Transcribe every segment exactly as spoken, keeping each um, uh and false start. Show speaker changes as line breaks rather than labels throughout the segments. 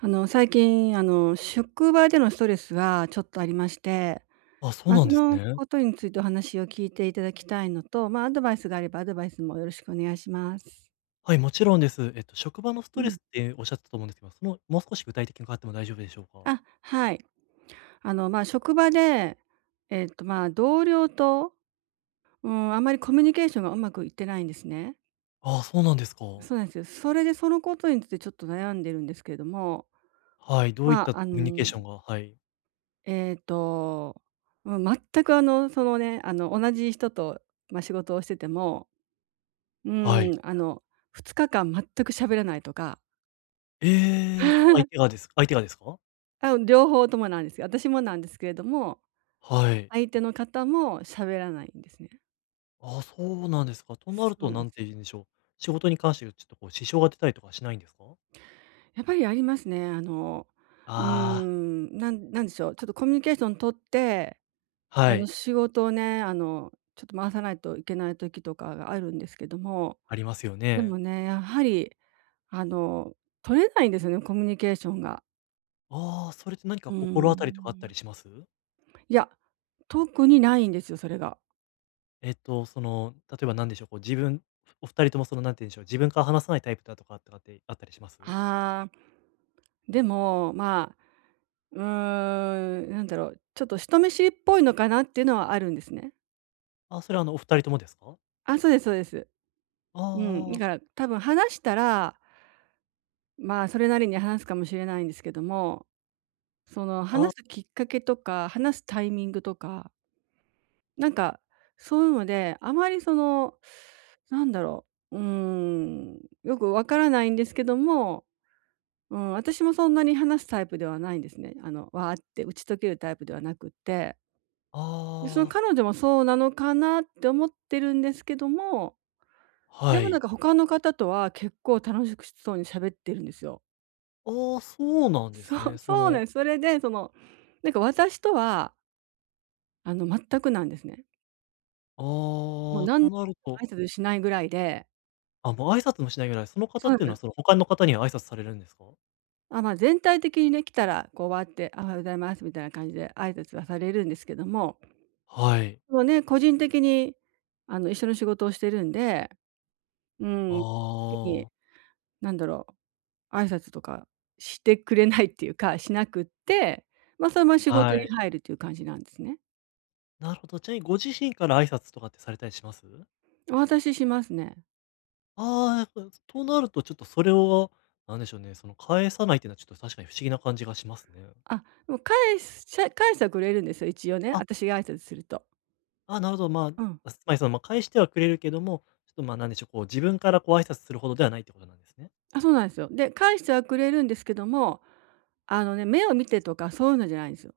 あの、最近、あの、職場でのストレスがちょっとありまして、
あ、そう
まあ、
なん
そ
です
の
ね。
ことについてお話を聞いていただきたいのと、まあ、アドバイスがあればアドバイスもよろしくお願いします。
はい、もちろんです。えっと、職場のス
う
トレ
ん。
スっておっしゃってたと思うんですけど、その、もう少し具体的に伺っても大丈夫でしょうか？
あ、はい。あの、まあ、職場で、えっと、まあ、同僚と、うん、あまりコミュニケーションがうまくいってないんですね。
ああ、そうなんですか。
そうなんですよ。それでそのことについてちょっと悩んでるんですけれども、
はい、どういっ
ま、
た
あ
コ
あ
ミュニケー
の
ションが、はい。
えっと、うん、全くあの、そのね、あの、同じ人と、まあ、仕事をしてても、う
はい。
ん、あの、ふつかかん全く喋らないとか、
ええ、相手が です相手がですか？
あ、両方ともなんですけど私もなんですけれども、
はい。
相手の方も喋らないんですね。
ああ、そうなんですか。となる
そう
と、
なん
な
で
ん
す
て
よ。
言うんでしょう、仕事に関してちょっとこう支障が出たりとかしないんですか？
やっぱりありますね。あの、うー
ああ、
ん、なんなんでしょう、ちょっとコミュニケーション取って、
は
あの、
い、
仕事をね、あの、ちょっと回さないといけない時とかがあるんですけども。
ありますよ
で
ね。
もね、やはり、あの、取れないんですよね、コミュニケーションが。
ああ、それって何
う
か
ー
心当たりとかあったり
ん。
します？
いや、特にないんですよ、それが。
えっと、その、例えばなんでしょう、こう自分お二人ともその、なんて言うんでしょう、自分から話さないタイプだとかとかってあったりします？
ああ。でも、まあ、うーん、なんだろう、ちょっと人見知りっぽいのかなっていうのはあるんですね。
あ、それはあの、お二人ともですか？
あ、そうですそうです。うん、だ
あ
から多分話したら、まあ、それなりに話すかもしれないんですけども、その
あ、あ、あ
話すきっかけとか、話すタイミングとかなんか、そういうので、あまりその、なんだろう、うーん、よくわからないんですけども、うん、私もそんなに話すタイプではないんですね。あの、わーって打ち解けるタイプではなくって。で、その
あ、
彼女もそうなのかなって思ってるんですけども、で
は
もなん
い。
か他の方とは結構楽しくしそうに喋ってるんですよ。
ああ、そうな んで
そ
す
う、
ね。そ
そう
の、
ね、それでその、なんか私とは、あの、全くなんですね。
あ
もう
あ、
なん挨
となると、
拶しないぐらいで、
あ、もう挨拶もしないぐらい、その方
そう
っ
な
てい
ん
う
で
の
す
は
よ。
その他の方には挨拶されるんですか？
あ、まあ、全体的にね、来たらこうわーって、「おはようございます」みたいな感じで挨拶はされるんですけども、
はい。
もうね、個人的にあの、一緒の仕事をしてるんで、うん、時に
ああ、
なんだろう、挨拶とかしてくれないっていうか、しなくって、ま、そのまま仕事
は
に
い。
入るという感じなんですね。
なるほど。ちなみにご自身から挨拶とかってされたりします？
私しますね。
ああ、やっぱ、となるとちょっとそれを、なんでしょうね、その返さないっていうのはちょっと確かに不思議な感じがしますね。
あ、でも返すしゃ返してはくれるんですよ、一応ね、
あ、
私が挨拶すると。
あ、なるほど、ま
うん。
あ、つまりその、まあ、返してはくれるけども、ちょっと、まあ、なんでしょう、こう自分からこう挨拶するほどではないってことなんですね。
あ、そうなんですよ。で、返してはくれるんですけども、あのね、目を見てとかそういうのじゃないんですよ。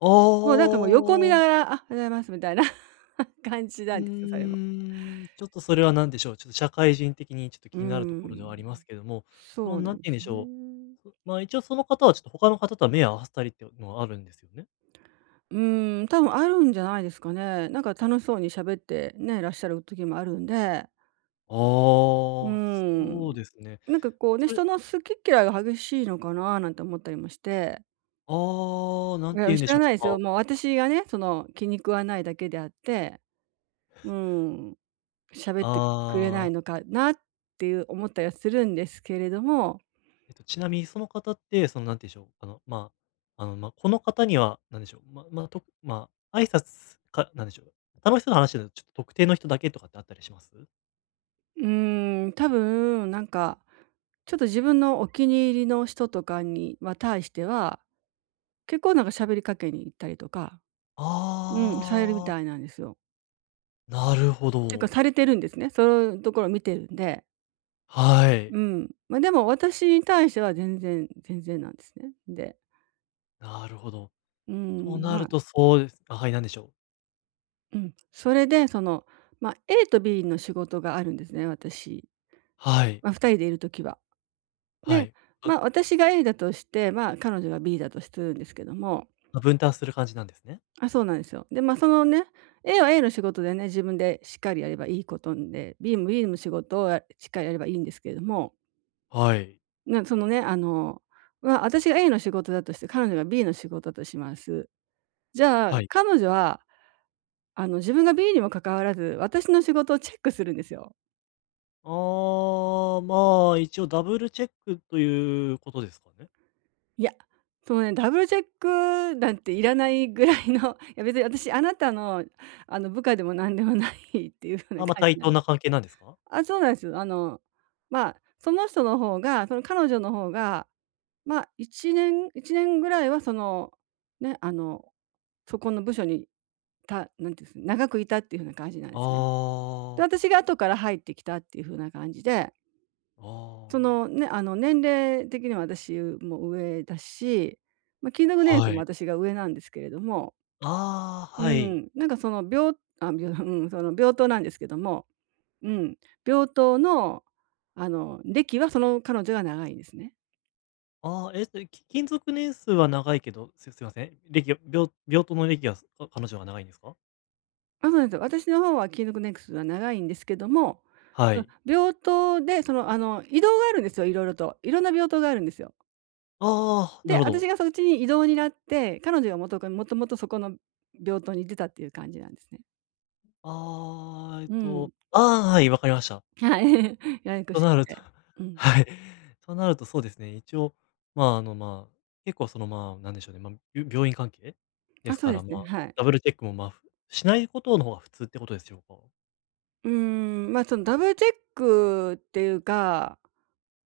あ
もうなん
あ、
かもう横見ながら、あ、おはようございますみたいな 感じな
う
ん
ー
ですよ、それも。
ん、ちょっとそれは何でしょう、ちょっと社会人的にちょっと
う
気になるところではありま
ん。
すけども、そ
そ
の、
う
な
な
ん
ん
て
で
言うん
す
でしょ
ね。
う、まあ、一応その方はちょっと他の方とは目を合わせたりっていうのはあるんですよね？
うん、多分あるんじゃないですかね。なんか楽しそうに喋ってね、らっしゃる時もあるんで、
ああ、
う
そう
ん。
ですね。
なんかこうね、
それ
人の好き嫌いが激しいのかななんて思ったりもして。
ああ、な
い
んて
や、
言うん
知
でし
ら
ょ
ないで
う、
す
か
よ。もう私がね、その気に食わないだけであって、うん、喋ってくれな
あ、
い
あ
のかなっていう思ったりはするんですけれども。
えっと、ちなみにその方って、その、なんて言うんでしょう、あの、まあ、あの、まあ、この方には、なんでしょう、ままあ、とまあ挨拶か、なんでしょう、他の人の話だとちょっと特定の人だけとかってあったりします？
うーん、多分なんか、ちょっと自分のお気に入りの人とかには対しては、結構なんか喋りかけに行ったりとか、うん、されるみ
ああ、
たいなんですよ。
なるほ
ていうか
ど。
されてるんですね。そういうところを見てるんで。
はい。
うん。ま、でも私に対しては全然全然なんですね。で、
なるほど。
う
と
ん、
な
ま
る
あ、
とそうです、あ、はい、なんでしょう。
うん、それでその、ま、A と B の仕事があるんですね、私。
はい、
ま、ふたりでいる時は。
は
で、
い。ぶ
ま、私が A だとして、ま、彼女が B だとするんですけども、
ま分担する感じなんですね。
あ、そうなんですよ。で、まあ、そのね、A は A の仕事でね、自分でしっかりやればいいことんで、B も B の仕事をやしっかりやればいいんですけれども、
はい、
なそのね、あの、まあ、私が A の仕事だとして、彼女が B の仕事だとします。じゃあ、
はい。
彼女は、あの、自分が B にも関わらず、私の仕事をチェックするんですよ。
ああ、まあ、一応ダブルチェックということですかね？
いや、そのね、ダブルチェックなんていらないぐらいの、いや別に私あなたの、あの、部下でもなんでもないっていうような
あ、ま、
感
対
じなん
等
で
な
す。
関係なんですか？
あ、そうなんですよ。あの、まあ、その人の方が、その彼女の方が、まあ、1年一年ぐらいはその、ね、あの、そこの部署に、たなんていうんです、長くいたっていうふうな感じなんですね。で、
ああ、
私が後から入ってきたっていう風な感じで、
あ
そ
あ。
のね、あの、年齢的には私も上だし、まあ、勤続年
は
数も
い。
私が上なんですけれども、
ああ、
う
はい。
ん、なんかその病あ、病、うん、その平等なんですけども、うん、病棟の、あの、歴はその彼女が長いんですね。
ああ、えっと、き勤続年数は長いけど、すすいません、歴がびょ病棟の歴が、か彼女は長いんですか？
まあ、そうなんですよ。私の方はキーノクネクスは長いんですけども、
は
その
い。
病棟で、その、あの、移動があるんですよ、いろいろと。いろんな病棟があるんですよ。
ああ、
で、
なるほ
私
ど。
がそっちに移動になって、彼女がもとかもともとそこの病棟に出たっていう感じなんですね。
ああ、えっ
うん。
と、ああ、はい、わかりました。
はい。ややこ
と
し
な
く
ると
て。う ん。
はい。となるとそうですね、一応、まあ、あの、まあ、結構その、まあ、なんでしょうね、まあ、び病院関係で
あ、
す
そう
か
で
ら、
す
ま
ね、
あ、
はい。
ダブルチェックも、まあ、ふしないことの方が普通ってことでしょうか？
うーん、まあ、そのダブルチェックっていうか、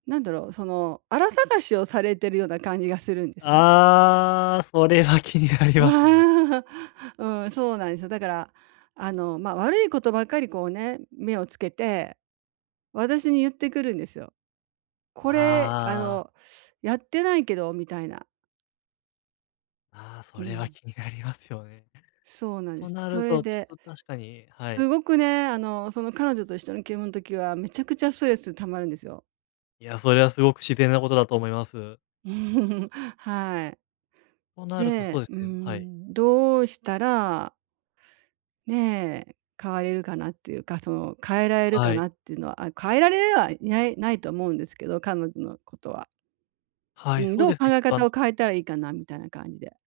なんだろう、その、荒探しをされてるような感じがするんですね。
ああ、それは気にな りますね。
わあ、うん、そうなんですよ。だから、あの、まあ、悪いことばっかりこうね、目をつけて、私に言ってくるんですよ。これ、あ
あ
の、やってないけどみたいな。
あ、ああ、
う
それは
ん、
気になりますよね。
そうなんで
と
す。
な
そ
る
れ
と、ち
で、
ょっと確かに、は
す
い。
ごくね、あの、その彼女と一緒の気分の時はめちゃくちゃストレス溜まるんですよ。
いや、それはすごく自然なことだと思います。
はい。
となるとそ
で、
うで
う
すね、はい。
ん、どうしたらねえ、変われるかなっていうか、その、変えられるか
はい。
なっていうのは、あ、変えられはいないないと思うんですけど、彼女のことは。
は
う
い、
ん、
そう
どう
です
考
ね、ち
え
ょっとあ
方
の
を変えたらいいかなみたいな感じで。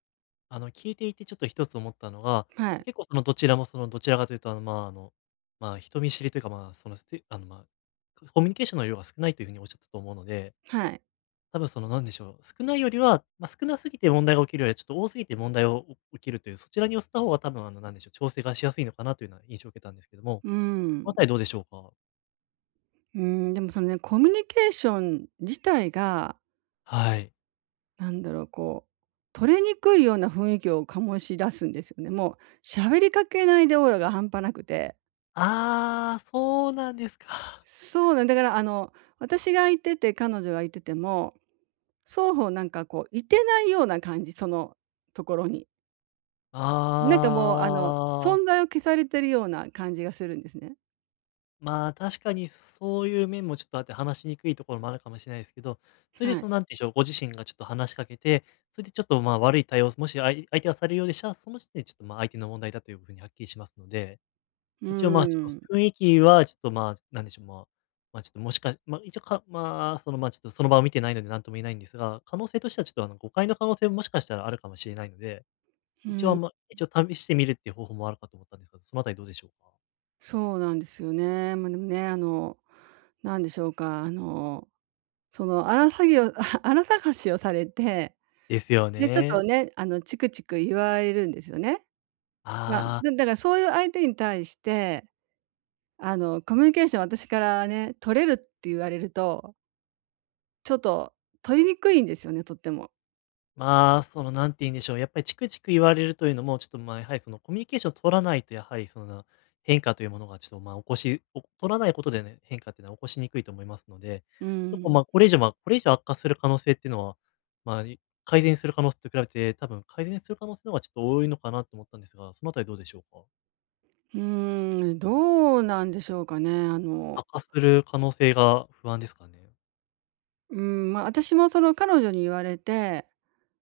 あの、聞いていてちょっと一つ思ったのが、
はい、
結構そのどちらもそのどちらかというと、あの、まあ、あの、まあ、人見知りというか、まあ、その、せあの、まあ、コミュニケーションの量が少ないというふうにおっしゃったと思うので、
はい。
多分その、なんでしょう、少ないよりは、まあ、少なすぎて問題が起きるよりは、ちょっと多すぎて問題を起きるという、そちらに寄せた方が多分、あの、なんでしょう、調整がしやすいのかなというような印象を受けたんですけども、
う
このあ
ん。
たりどうでしょうか？
うん、でもそのね、コミュニケーション自体が、
はい。
なんだろう、こう、取れにくいような雰囲気を醸し出すんですよね。もう喋りかけないでオーラが半端なくて。
あー、そうなんですか。
そうなんだからあの、私がいてて、彼女がいてても双方なんかこう、いてないような感じ、そのところに。なん
あ
かもう、あの、
ー。
存在を消されてるような感じがするんですね。
まあ、確かにそういう面もちょっとあって、話しにくいところもあるかもしれないですけど、それで
は
そ
い。
の、なんていうんでしょう、ご自身がちょっと話しかけて、それでちょっと、まあ、悪い対応、もし相相手がされるようでしたら、その時点でちょっと、まあ、相手の問題だというふうにはっきりしますので、
う
一応、まあ、ち
ー
ょっと
ん。
雰囲気はちょっと、まあ、なんでしょう、まあ、まあ、ちょっともしかまあ、一応かまあ、その、まあ、ちょっとその場を見てないので何とも言えないんですが、可能性としてはちょっと、あの、誤解の可能性ももしかしたらあるかもしれないので、
う
一応、あ
ん。
んま一応試してみるっていう方法もあるかと思ったんですが、そのあたりどうでしょうか？
そうなんですよね。まあ、でもね、あの、なんでしょうか、あの、その荒らさをあ 探しをされて、
ですよ
で、ちょっと
ね。
ね、あの、チクチク言われるんですよね。まあ、
あ
だだ
あ。
からそういう相手に対して、あの、コミュニケーション私からね、取れるって言われるとちょっと取りにくいんですよね、とっても。
まあ、その、なんて言うんでしょう、やっぱりチクチク言われるというのも、ちょっと、まあ、やはりそのコミュニケーションを取らないと、やはりその変化というものがちょっと、まあ、起こし、お取らないことでね、変化っていうのは起こしにくいと思いますので、
う
ちょっとこう、
ん。
まあ、これ以上、まあ、これ以上悪化する可能性っていうのは、まあ、い改善する可能性と比べて、多分改善する可能性の方がちょっと多いのかなと思ったんですが、そのあたりどうでしょうか？
うーん、どうなんでしょうかね。あの、
悪化する可能性が不安ですかね？
うん、まあ、私もその彼女に言われて、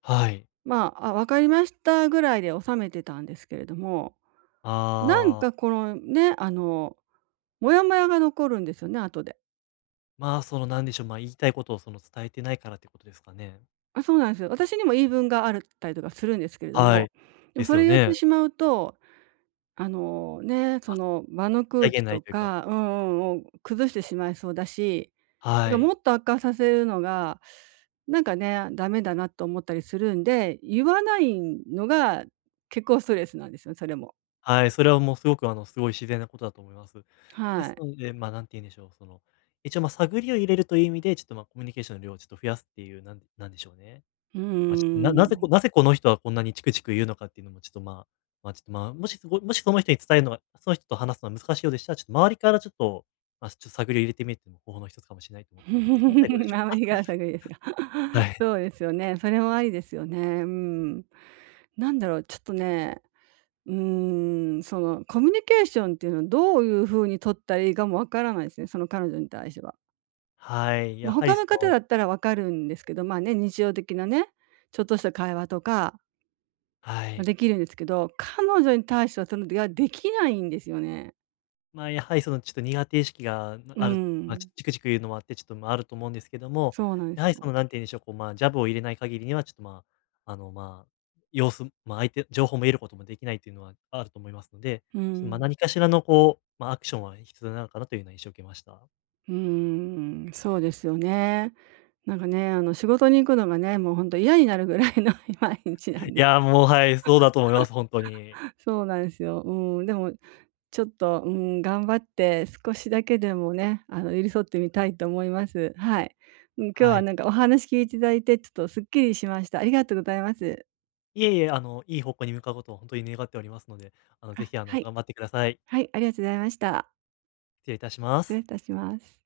はい。
まあ、あ、分かりましたぐらいで収めてたんですけれども、なん
ああ、
かこのね、あの、モヤモヤが残るんですよね、後で。
まあ、その、なんでしょう、まあ、言いたいことをその伝えてないからってことですかね？
あ、そうなんですよ。私にも言い分があるったりとかするんですけれど
は
も、
い。
で
で
もそ
す
れ
よ
言って
ね。
しまうとあの、ね、その場の空
際
気
限な
と
いというか、
か、うんうん、を崩してしまいそうだし、て
は
か
い。
もっと悪化させるのが、なんかね、ダメだなと思ったりするんで、言わないのが結構ストレスなんですよ、それも。
はい、それはもうすごく、あの、すごい自然なことだと思います。で
は
す
い。
ので、まあ、なんて言うんでしょう、その、一応、ま、あ探りを入れるという意味で、ちょっと、ま、あコミュニケーションの量をちょっと増やすっていう、なんでなんでしょうね。
う
まあ、ちょっと、なな
ー
ぜこ
ん。
なぜこの人はこんなにチクチク言うのかっていうのも、ちょっと、まあ、まあ、ちょっと、まあ、もしそこもしその人に伝えるのがその人と話すのは難しいようでしたら、ちょっと周りからちょっと、まあ、ちょっと探りを入れてみるっていうのも方法の一つかもしれないと思ったんですが、そのあたりどうでし ょう
あま
か？
りがさぐいですが。そ うですよね、それもありですよね。うん。なんだろう、ちょっとね、うーん、そのコミュニケーションっていうのをどういう風に取ったらいいかもわからないですね、その彼女に対しては。
はい。はい、
ま、
やは
他
り
の
そ
方
の
だったらわかるんですけど、まあね、日常的なね、ちょっとした会話とか、
は
ま、
い。
できるんですけど、彼女に対してはそのではできないんですよね。
まあ、やはりそのちょっと苦手意識が
う
ある、まあ、ちょ
ん、
っとチクチク言うのもあって、ちょっと、ま、ああると思うんですけども、
そうなんで
や
す
はりそ
よ。
の、なんて言うんでしょう、こう、まあ、ジャブを入れない限りには、ちょっと、まあ、あの、まあ、様子まあ、相手情報も得ることもできないというのはあると思いますので、
う
ちょっと、ま、
ん。
何かしらのこう、まあ、アクションは必要なのかなというような印象を受けました。
うーん、そうですよね。なんかね、あの仕事に行くのがね、もうほんと嫌になるぐらいの 毎日な
い
んです。
や、もう、はい、そうだと思います、本当に。
そうなんですよ。うん、でも、ちょっと、うん、頑張って少しだけでもね、あの、寄り添ってみたいと思います。はい。うん、今日
は
は
い。
なんかお話聞いていただいて、ちょっとすっきりしました。ありがとうございます。
いえいえ、あの、いい方向に向かうことを本当に願っておりますので、あの、ぜ
あ、
ひ、あ
は
の、
い。
頑張ってください。
はい、ありがとうございました。
失礼いたしま
失礼い
す。
たします。